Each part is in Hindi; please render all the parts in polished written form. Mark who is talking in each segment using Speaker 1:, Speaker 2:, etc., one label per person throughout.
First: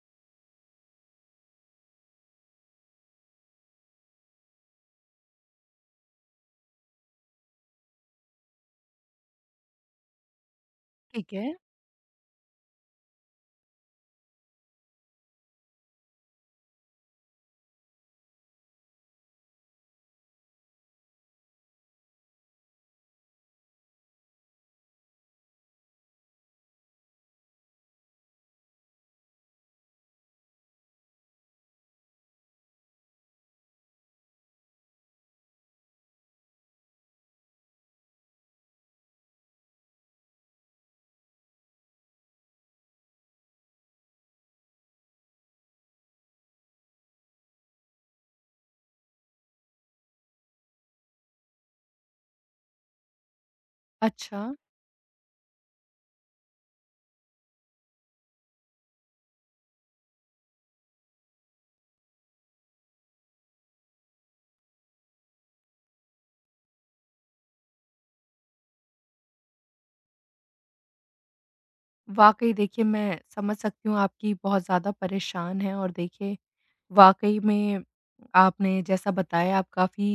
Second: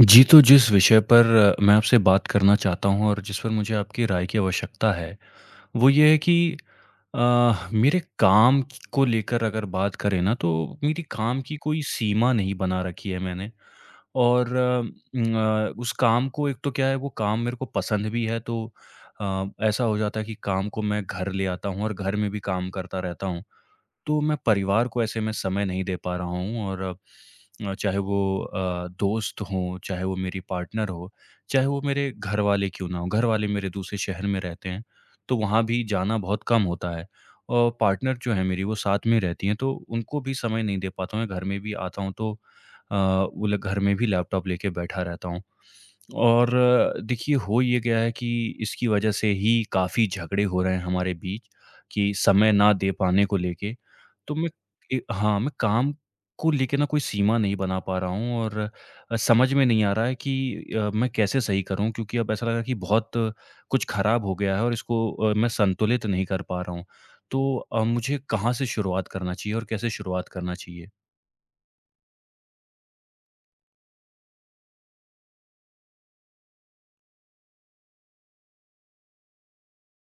Speaker 1: जी, तो जिस विषय पर मैं आपसे बात करना चाहता हूँ और जिस पर मुझे आपकी राय की आवश्यकता है, वो ये है कि को लेकर अगर बात करें ना, तो मेरी
Speaker 2: ठीक
Speaker 1: काम
Speaker 2: है।
Speaker 1: की कोई सीमा नहीं बना रखी है मैंने। और अ, न, अ, उस काम को एक तो क्या है, वो काम मेरे को पसंद भी है, तो ऐसा हो जाता है कि काम को मैं घर ले आता हूँ और घर में भी काम करता रहता हूँ। तो मैं परिवार को ऐसे में समय नहीं दे पा रहा हूँ। और चाहे वो दोस्त हों, चाहे वो मेरी पार्टनर हो, चाहे वो मेरे घर वाले क्यों ना हों, घर वाले मेरे दूसरे शहर में रहते हैं, तो वहाँ भी जाना बहुत कम होता है। और पार्टनर जो है मेरी वो साथ में रहती हैं, तो उनको भी समय नहीं दे पाता हूँ। मैं घर में भी आता हूँ तो अ, वो ल घर में भी लैपटॉप लेके बैठा रहता हूँ। और देखिए हो ये गया है कि इसकी वजह से ही काफ़ी झगड़े हो रहे हैं हमारे बीच कि समय ना दे पाने को लेके। तो
Speaker 2: अच्छा,
Speaker 1: मैं ए हाँ, मैं काम को लेके ना कोई सीमा नहीं बना पा रहा हूँ। और समझ में नहीं आ रहा है कि मैं कैसे सही करूँ, क्योंकि अब ऐसा लगा कि बहुत कुछ ख़राब हो गया है और इसको मैं संतुलित नहीं कर पा रहा हूँ। तो मुझे कहाँ से शुरुआत करना चाहिए और कैसे शुरुआत करना चाहिए?
Speaker 2: वाक़ई देखिए मैं समझ सकती हूँ आपकी बहुत ज़्यादा परेशान हैं और देखिए वाक़ई में आपने जैसा बताया आप काफ़ी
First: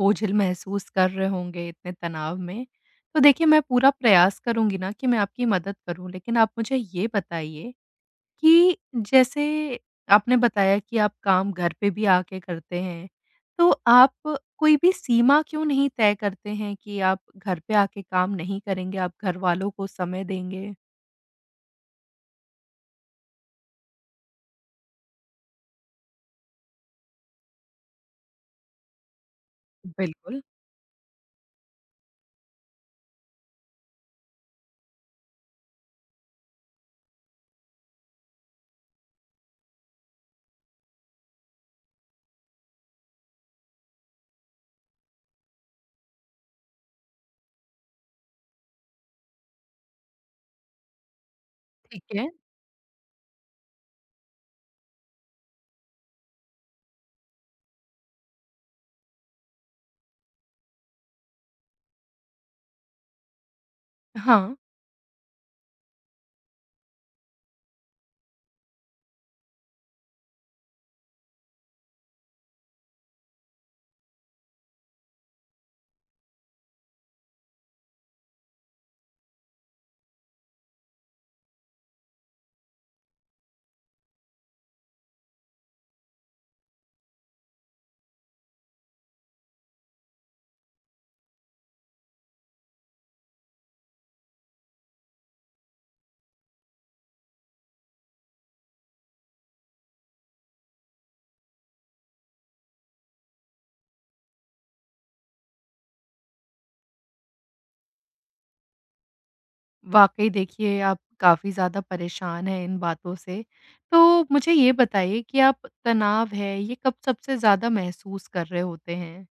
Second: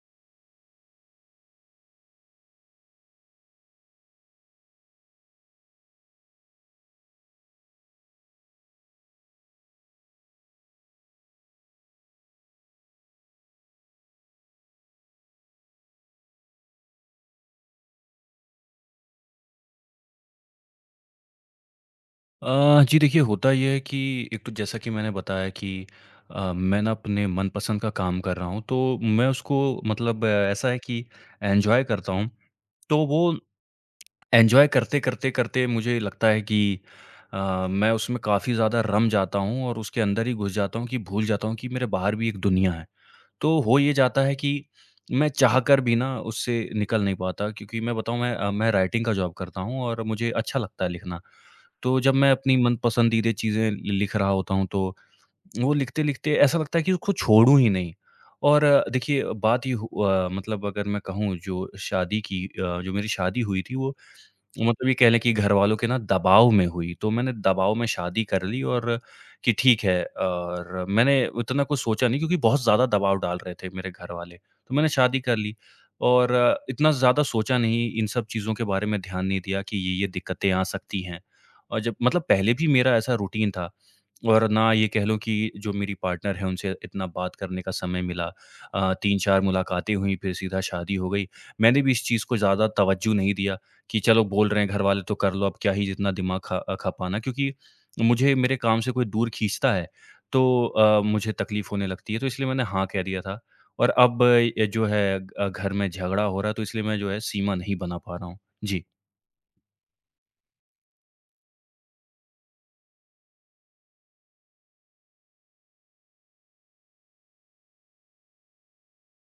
Speaker 2: बोझिल महसूस कर रहे होंगे इतने तनाव में। तो देखिए मैं पूरा प्रयास करूँगी ना कि मैं आपकी मदद करूँ लेकिन आप मुझे ये बताइए कि जैसे आपने बताया कि आप काम घर पे भी आके करते हैं, तो आप कोई भी सीमा क्यों नहीं तय करते हैं कि आप घर पे आके काम नहीं करेंगे, आप घरवालों को समय देंगे?
Speaker 1: जी देखिए, होता ये है कि एक तो जैसा कि मैंने बताया कि मैं ना अपने मनपसंद का काम कर रहा हूँ, तो मैं उसको मतलब
Speaker 2: बिल्कुल,
Speaker 1: ऐसा है कि एन्जॉय करता हूँ। तो वो एन्जॉय करते-करते करते करते मुझे लगता है कि मैं उसमें काफ़ी ज़्यादा रम जाता हूँ और उसके अंदर ही घुस जाता हूँ कि भूल जाता हूँ कि मेरे बाहर भी एक दुनिया है। तो हो ये जाता है कि मैं चाहकर भी ना उससे निकल नहीं पाता, क्योंकि मैं बताऊँ मैं राइटिंग का जॉब करता हूँ और मुझे अच्छा लगता है लिखना। तो जब
Speaker 2: ठीक है।
Speaker 1: मैं अपनी मन पसंदीदा चीज़ें लि लिख रहा होता हूँ, तो वो लिखते-लिखते ऐसा लगता है कि उसको छोड़ूँ ही नहीं। और देखिए, बात ये हु अ, मतलब अगर मैं कहूँ जो मेरी शादी हुई थी, वो
Speaker 2: हाँ,
Speaker 1: मतलब ये कह लें कि घरवालों के ना दबाव में हुई, तो मैंने दबाव में शादी कर ली। और कि ठीक है और मैंने उतना कुछ सोचा नहीं, क्योंकि बहुत ज़्यादा दबाव डाल रहे थे मेरे घरवाले, तो मैंने शादी कर ली और इतना ज़्यादा सोचा नहीं, इन सब चीज़ों के बारे में ध्यान नहीं दिया कि ये-ये दिक्कतें आ सकती हैं। और जब मतलब पहले भी मेरा ऐसा रूटीन था और ना ये कह लो कि जो मेरी पार्टनर है उनसे इतना बात करने का समय मिला। 3-4 मुलाकातें हुई, फिर सीधा शादी हो गई। मैंने भी इस चीज़ को ज़्यादा तवज्जो नहीं दिया कि चलो बोल रहे हैं घर वाले तो कर लो, अब क्या ही जितना दिमाग खपाना, क्योंकि मुझे मेरे काम से कोई दूर खींचता है, तो मुझे तकलीफ़ होने लगती है, तो इसलिए मैंने हाँ कह दिया था। और अब ये जो है घर में झगड़ा हो रहा है, तो इसलिए मैं जो है सीमा नहीं बना पा रहा हूँ। जी।
Speaker 2: वाक़ई देखिए आप काफ़ी ज़्यादा परेशान हैं इन बातों से। तो मुझे ये बताइए कि आप तनाव है, ये कब सबसे ज़्यादा महसूस कर रहे होते हैं?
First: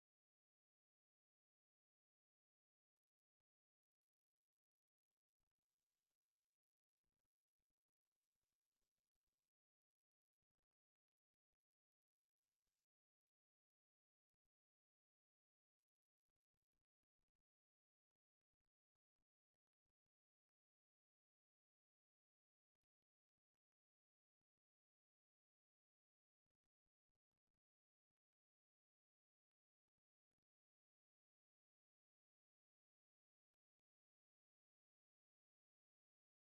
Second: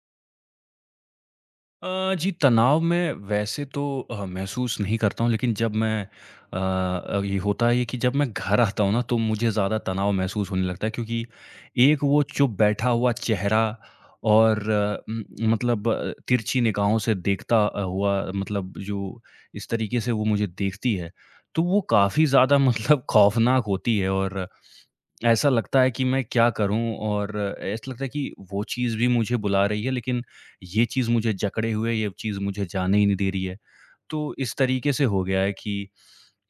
Speaker 1: जी, तनाव मैं वैसे तो महसूस नहीं करता हूँ, लेकिन जब मैं ये होता है कि जब मैं घर आता हूँ ना तो मुझे ज़्यादा तनाव महसूस होने लगता है, क्योंकि एक वो चुप बैठा हुआ चेहरा और उम, मतलब तिरछी निगाहों से देखता हुआ मतलब जो इस तरीके से वो मुझे देखती है, तो वो काफ़ी ज़्यादा मतलब खौफ़नाक होती है। और ऐसा लगता है कि मैं क्या करूं, और ऐसा लगता है कि वो चीज़ भी मुझे बुला रही है लेकिन ये चीज़ मुझे जकड़े हुए है, ये चीज़ मुझे जाने ही नहीं दे रही है। तो इस तरीके से हो गया है कि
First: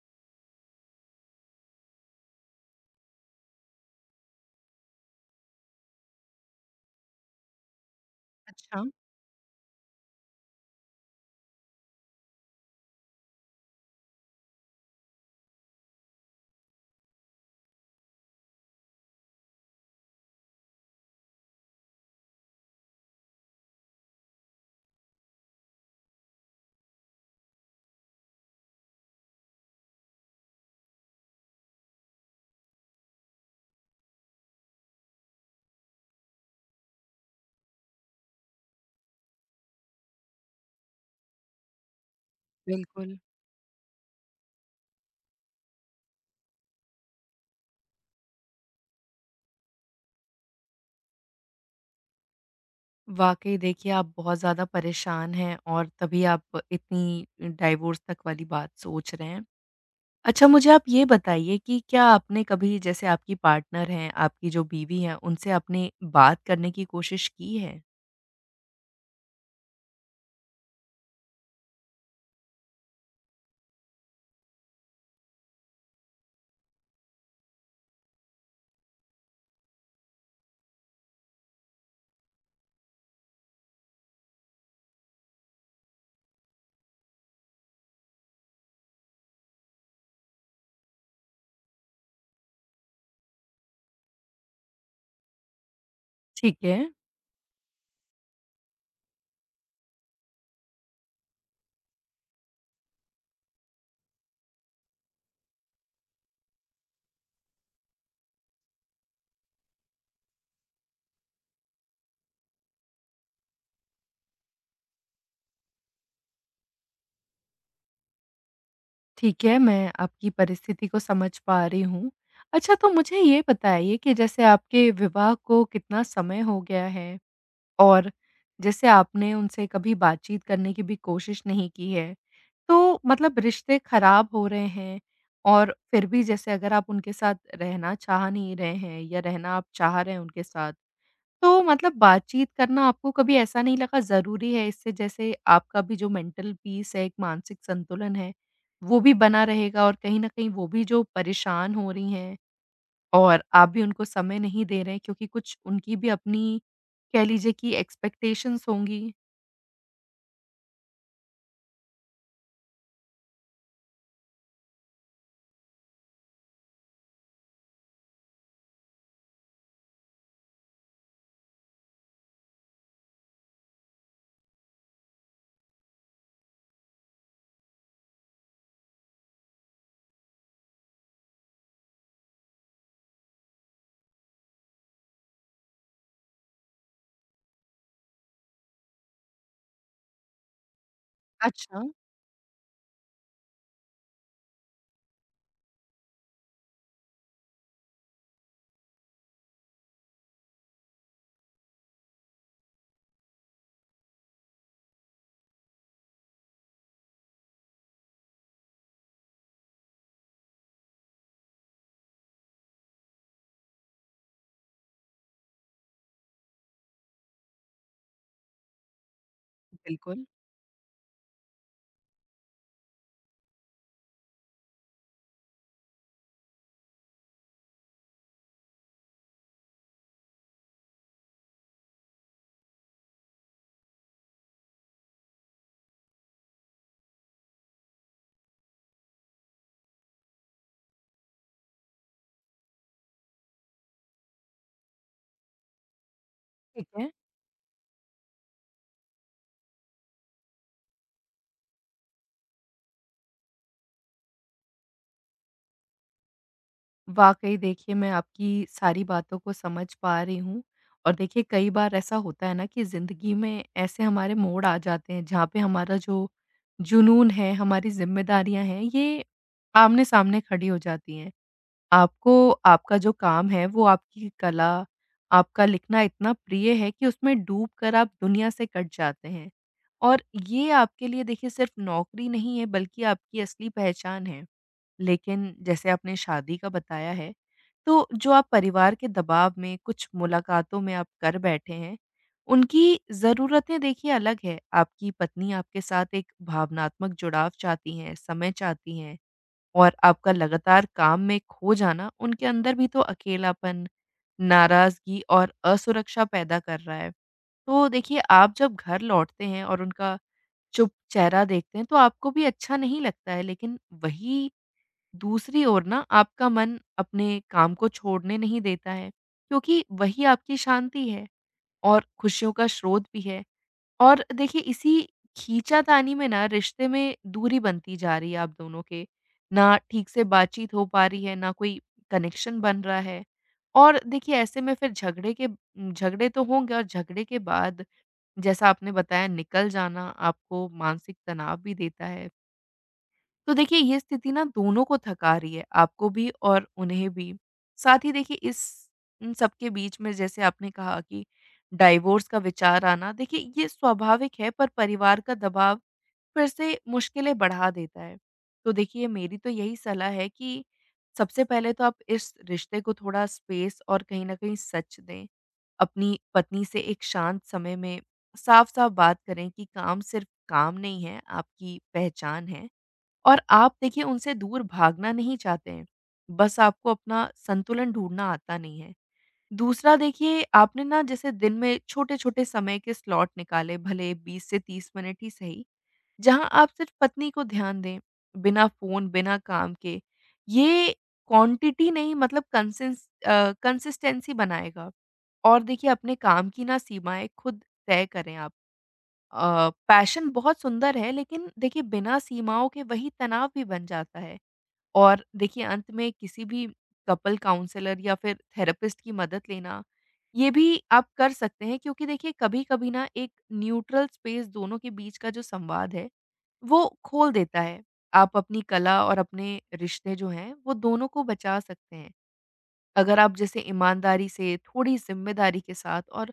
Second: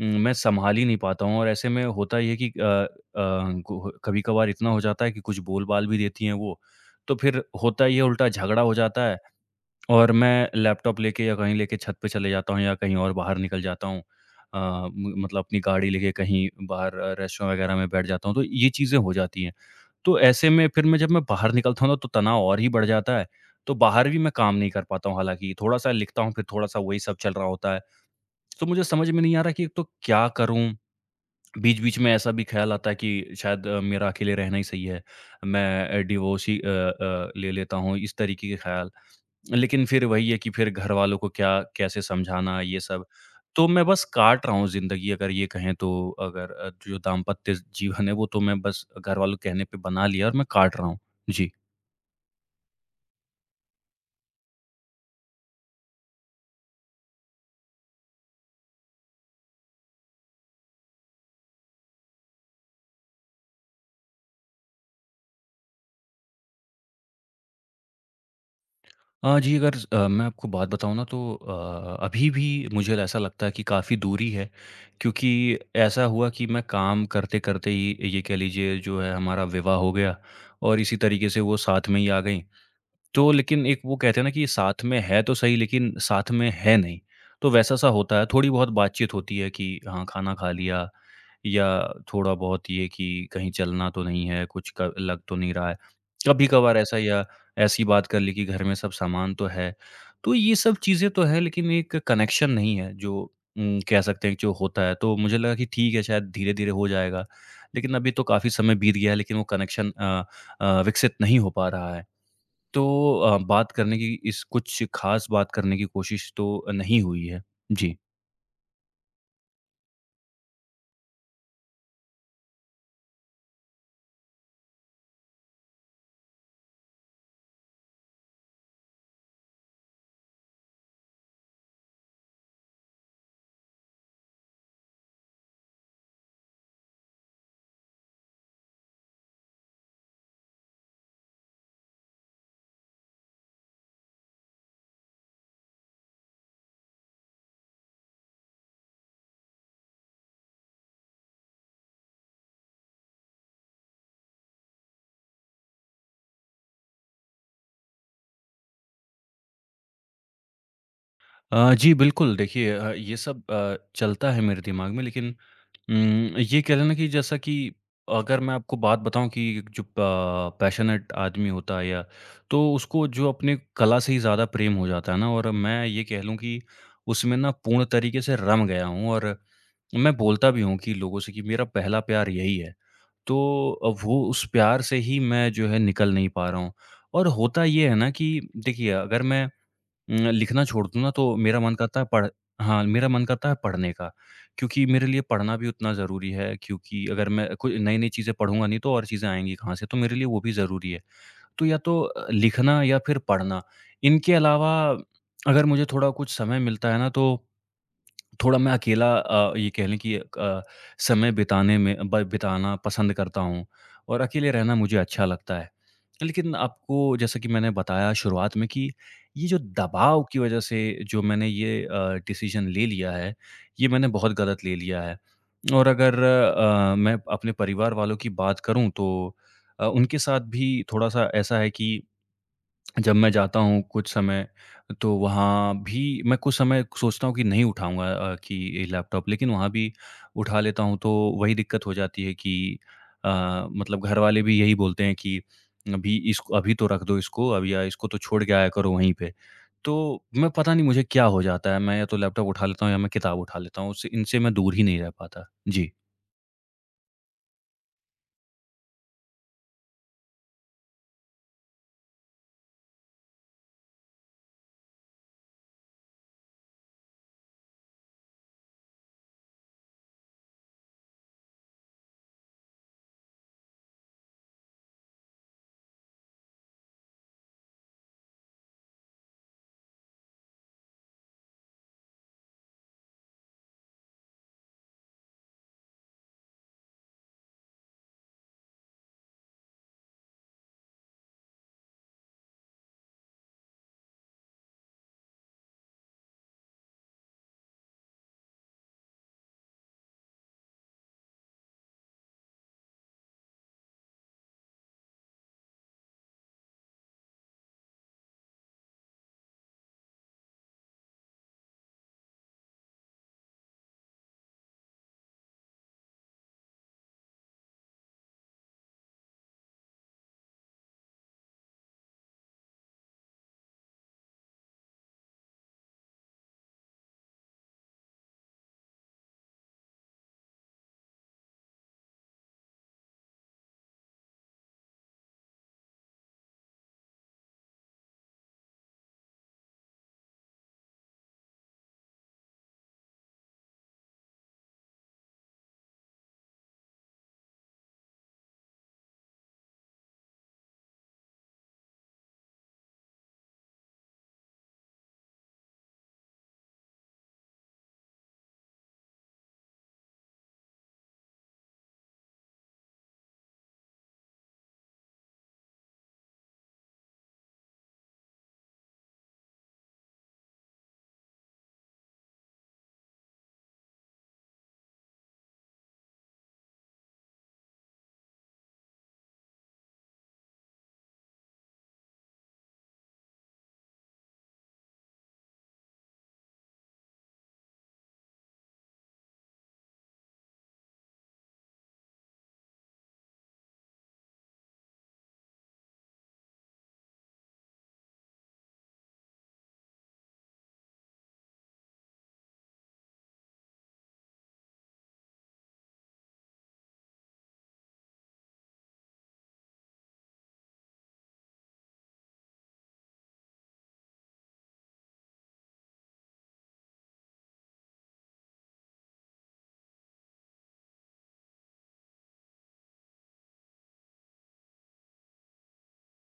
Speaker 1: मैं सँभाल ही नहीं पाता हूँ, और ऐसे में होता ये है कि अ अ, गो कभी-कभार इतना हो जाता है कि कुछ बोल-बाल भी देती हैं वो, तो फिर होता ये है उल्टा झगड़ा हो
Speaker 2: अच्छा,
Speaker 1: जाता है। और मैं लैपटॉप लेके या कहीं लेके छत पे चले जाता हूँ या कहीं और बाहर निकल जाता हूँ। अ, म मतलब अपनी गाड़ी लेके कहीं बाहर रेस्टोरेंट वगैरह में बैठ जाता हूँ, तो ये चीज़ें हो जाती हैं। तो ऐसे में फिर मैं जब मैं बाहर निकलता हूँ ना, तो तनाव और ही बढ़ जाता है। तो बाहर भी मैं काम नहीं कर पाता हूँ हालाँकि, थोड़ा-सा लिखता हूँ, फिर थोड़ा-सा वही सब चल रहा होता है। तो मुझे समझ में नहीं आ रहा कि एक तो क्या करूँ? बीच-बीच में ऐसा भी ख़्याल आता है कि शायद मेरा अकेले रहना ही सही है। मैं डिवोर्स ही ले लेता हूँ, इस तरीके के ख़्याल। लेकिन फिर वही है कि फिर घरवालों को क्या कैसे समझाना ये सब।
Speaker 2: बिल्कुल।
Speaker 1: तो मैं बस काट रहा हूँ ज़िंदगी, अगर ये कहें तो अगर जो दाम्पत्य जीवन है वो तो मैं बस घरवालों के कहने पे बना लिया और मैं काट रहा हूँ। जी।
Speaker 2: वाक़ई देखिए, आप बहुत ज़्यादा परेशान हैं और तभी आप इतनी डाइवोर्स तक वाली बात सोच रहे हैं। अच्छा मुझे आप ये बताइए कि क्या आपने कभी जैसे आपकी पार्टनर हैं, आपकी जो बीवी हैं, उनसे आपने बात करने की कोशिश की है?
Speaker 1: जी, अगर मैं आपको बात बताऊँ ना तो अभी भी मुझे ऐसा लगता है कि काफ़ी दूरी है, क्योंकि ऐसा हुआ कि मैं काम करते-करते ही ये कह लीजिए जो है हमारा विवाह हो गया और इसी तरीके से वो साथ में ही आ गई। तो लेकिन एक वो कहते हैं ना कि साथ में है तो सही लेकिन साथ में है नहीं, तो वैसा-सा होता है। थोड़ी बहुत बातचीत होती है कि हाँ, खाना खा लिया, या थोड़ा बहुत ये कि कहीं चलना तो नहीं है, कुछ क लग तो नहीं रहा है।
Speaker 2: ठीक
Speaker 1: कभी-कभार
Speaker 2: है,
Speaker 1: ऐसा, या ऐसी बात कर ली कि घर में सब सामान तो है। तो ये सब चीज़ें तो है लेकिन एक कनेक्शन नहीं है जो कह सकते हैं कि जो होता है, तो मुझे लगा कि ठीक है शायद धीरे-धीरे हो जाएगा, लेकिन अभी तो काफ़ी समय बीत गया है लेकिन वो कनेक्शन विकसित नहीं हो पा रहा है। तो अ, बात करने की इस कुछ ख़ास बात करने की कोशिश तो नहीं हुई है। जी।
Speaker 2: ठीक है, मैं आपकी परिस्थिति को समझ पा रही हूँ। अच्छा तो मुझे ये बताइए कि जैसे आपके विवाह को कितना समय हो गया है? और जैसे आपने उनसे कभी बातचीत करने की भी कोशिश नहीं की है, तो मतलब रिश्ते खराब हो रहे हैं और फिर भी जैसे अगर आप उनके साथ रहना चाह नहीं रहे हैं या रहना आप चाह रहे हैं उनके साथ, तो मतलब बातचीत करना आपको कभी ऐसा नहीं लगा ज़रूरी है इससे जैसे आपका भी जो मेंटल पीस है, एक मानसिक संतुलन है, वो भी बना रहेगा और कहीं न कहीं वो भी जो परेशान हो रही हैं और आप भी उनको समय नहीं दे रहे हैं, क्योंकि कुछ उनकी भी अपनी कह लीजिए कि एक्सपेक्टेशंस होंगी।
Speaker 1: जी बिल्कुल, देखिए ये सब चलता है मेरे दिमाग में, लेकिन ये कह लें ना कि जैसा कि अगर मैं आपको बात बताऊँ कि एक जो प पैशनेट आदमी होता है या तो उसको जो अपने कला से ही ज़्यादा प्रेम हो जाता है ना, और मैं ये कह लूँ कि उसमें ना पूर्ण तरीके से रम गया हूँ, और मैं बोलता भी हूँ कि लोगों से कि मेरा पहला प्यार यही है। तो वो उस प्यार से ही मैं जो है निकल नहीं पा रहा हूँ। और होता ये है ना कि देखिए अगर मैं लिखना छोड़ दूँ ना तो मेरा मन
Speaker 2: अच्छा,
Speaker 1: करता है पढ़ हाँ, मेरा मन करता है पढ़ने का। क्योंकि मेरे लिए पढ़ना भी उतना ज़रूरी है, क्योंकि अगर मैं कोई नई-नई चीज़ें पढ़ूँगा नहीं तो और चीज़ें आएँगी कहाँ से? तो मेरे लिए वो भी ज़रूरी है। तो या तो लिखना या फिर पढ़ना। इनके अलावा अगर मुझे थोड़ा कुछ समय मिलता है ना तो थोड़ा मैं अकेला ये कह लें कि समय बिताने में ब बिताना पसंद करता हूँ, और अकेले रहना मुझे अच्छा लगता है। लेकिन आपको जैसा कि मैंने बताया शुरुआत में कि ये जो दबाव
Speaker 2: बिल्कुल,
Speaker 1: की वजह से जो मैंने ये डिसीज़न ले लिया है, ये मैंने बहुत गलत ले लिया है। और अगर मैं अपने परिवार वालों की बात करूँ तो उनके साथ भी थोड़ा-सा ऐसा है कि जब मैं जाता हूँ कुछ समय, तो वहाँ भी मैं कुछ समय सोचता हूँ कि नहीं उठाऊँगा कि ये लैपटॉप, लेकिन वहाँ भी उठा लेता हूँ तो वही दिक्कत हो जाती है कि अ, मतलब घर वाले भी यही बोलते हैं कि अभी इसको अभी तो
Speaker 2: ठीक
Speaker 1: रख
Speaker 2: है।
Speaker 1: दो इसको अब, या इसको तो छोड़ के आया करो वहीं पे। तो मैं पता नहीं मुझे क्या हो जाता है, मैं या तो लैपटॉप उठा लेता हूँ या मैं किताब उठा लेता हूँ, उससे इनसे मैं दूर ही नहीं रह पाता। जी।
Speaker 2: वाक़ई देखिए मैं आपकी सारी बातों को समझ पा रही हूँ और देखिए कई बार ऐसा होता है ना कि ज़िंदगी में ऐसे हमारे मोड़ आ जाते हैं जहाँ पे हमारा जो जुनून है, हमारी ज़िम्मेदारियाँ हैं, ये आमने-सामने खड़ी हो जाती हैं। आपको आपका जो काम है वो आपकी कला, आपका लिखना इतना प्रिय है कि उसमें डूबकर आप दुनिया से कट जाते हैं। और ये आपके लिए देखिए सिर्फ़ नौकरी नहीं है, बल्कि आपकी असली पहचान है। लेकिन जैसे आपने शादी का बताया है, तो जो आप परिवार के दबाव में कुछ मुलाकातों में आप कर बैठे हैं, उनकी ज़रूरतें देखिए अलग है। आपकी पत्नी आपके साथ एक भावनात्मक जुड़ाव चाहती हैं, समय चाहती हैं। और आपका लगातार काम में खो जाना उनके अंदर भी तो अकेलापन, नाराज़गी और असुरक्षा पैदा कर रहा है। तो देखिए, आप जब घर लौटते हैं और उनका चुप चेहरा देखते हैं, तो आपको भी अच्छा नहीं लगता है, लेकिन वही दूसरी ओर ना आपका मन अपने काम को छोड़ने नहीं देता है, क्योंकि वही आपकी शांति है और खुशियों का स्रोत भी है। और देखिए इसी खींचातानी में ना रिश्ते में दूरी बनती जा रही है आप दोनों के। ना ठीक से बातचीत हो पा रही है, ना कोई कनेक्शन बन रहा है। और देखिए ऐसे में फिर झगड़े के झगड़े तो होंगे और झगड़े के बाद जैसा आपने बताया निकल जाना आपको मानसिक तनाव भी देता है। तो देखिए ये स्थिति ना दोनों को थका रही है, आपको भी और उन्हें भी। साथ ही देखिए इस इन सबके बीच में जैसे आपने कहा कि डाइवोर्स का विचार आना, देखिए ये स्वाभाविक है, पर परिवार का दबाव फिर से मुश्किलें बढ़ा देता है। तो देखिए मेरी तो यही सलाह है कि सबसे पहले तो आप इस रिश्ते को थोड़ा स्पेस और कहीं न कहीं सच दें। अपनी पत्नी से एक शांत समय में साफ-साफ बात करें कि काम सिर्फ़ काम नहीं है, आपकी पहचान है। और आप देखिए उनसे दूर भागना नहीं चाहते हैं, बस आपको अपना संतुलन ढूँढना आता नहीं है। दूसरा, देखिए आपने ना जैसे दिन में छोटे-छोटे समय के स्लॉट निकाले, भले 20 से 30 मिनट ही सही, जहाँ आप सिर्फ़ पत्नी को ध्यान दें, बिना फ़ोन, बिना काम के। ये क्वांटिटी नहीं, मतलब कंसिस्टेंसी बनाएगा। और देखिए अपने काम की ना सीमाएँ खुद तय करें आप। पैशन बहुत सुंदर है, लेकिन देखिए बिना सीमाओं के वही तनाव भी बन जाता है। और देखिए अंत में किसी भी कपल काउंसलर या फिर थेरेपिस्ट की मदद लेना, ये भी आप कर सकते हैं, क्योंकि देखिए कभी-कभी ना एक न्यूट्रल स्पेस दोनों के बीच का जो संवाद है वो खोल देता है। आप अपनी कला और अपने रिश्ते जो हैं वो दोनों को बचा सकते हैं। अगर आप जैसे ईमानदारी से, थोड़ी ज़िम्मेदारी के साथ और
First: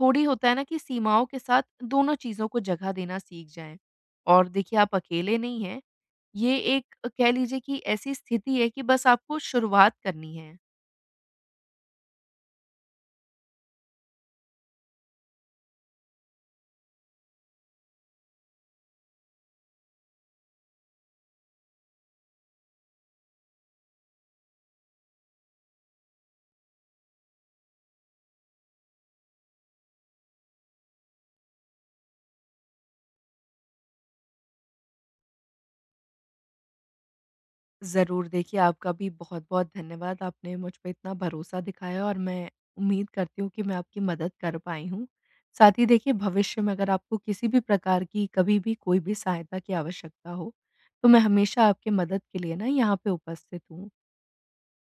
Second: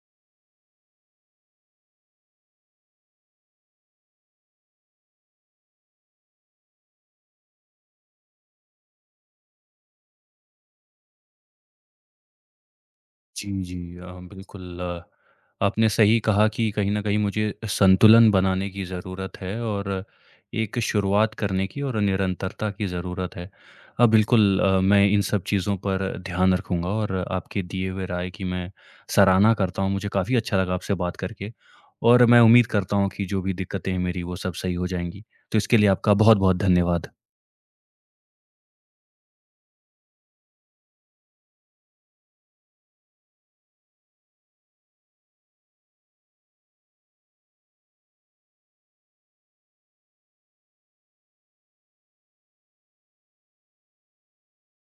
Speaker 2: थोड़ी होता है ना कि सीमाओं के साथ दोनों चीज़ों को जगह देना सीख जाएँ। और देखिए आप अकेले नहीं हैं, ये एक कह लीजिए कि ऐसी स्थिति है कि बस आपको शुरुआत करनी है।
Speaker 1: जी, जी। बिल्कुल, आपने सही कहा कि कहीं न कहीं मुझे संतुलन बनाने की ज़रूरत है और एक शुरुआत करने की और निरंतरता की ज़रूरत है। बिल्कुल, मैं इन सब चीज़ों पर ध्यान रखूँगा और आपके दिए हुए राय की मैं सराहना करता हूँ। मुझे काफ़ी अच्छा लगा आपसे बात करके, और मैं उम्मीद करता हूँ कि जो भी दिक्कतें हैं मेरी वो सब सही हो जाएँगी। तो इसके लिए आपका बहुत-बहुत धन्यवाद।
Speaker 2: ज़रूर, देखिए आपका भी बहुत-बहुत धन्यवाद। आपने मुझ पे इतना भरोसा दिखाया और मैं उम्मीद करती हूँ कि मैं आपकी मदद कर पाई हूँ। साथ ही देखिए भविष्य में अगर आपको किसी भी प्रकार की कभी भी कोई भी सहायता की आवश्यकता हो, तो मैं हमेशा आपकी मदद के लिए ना यहाँ पे उपस्थित हूँ।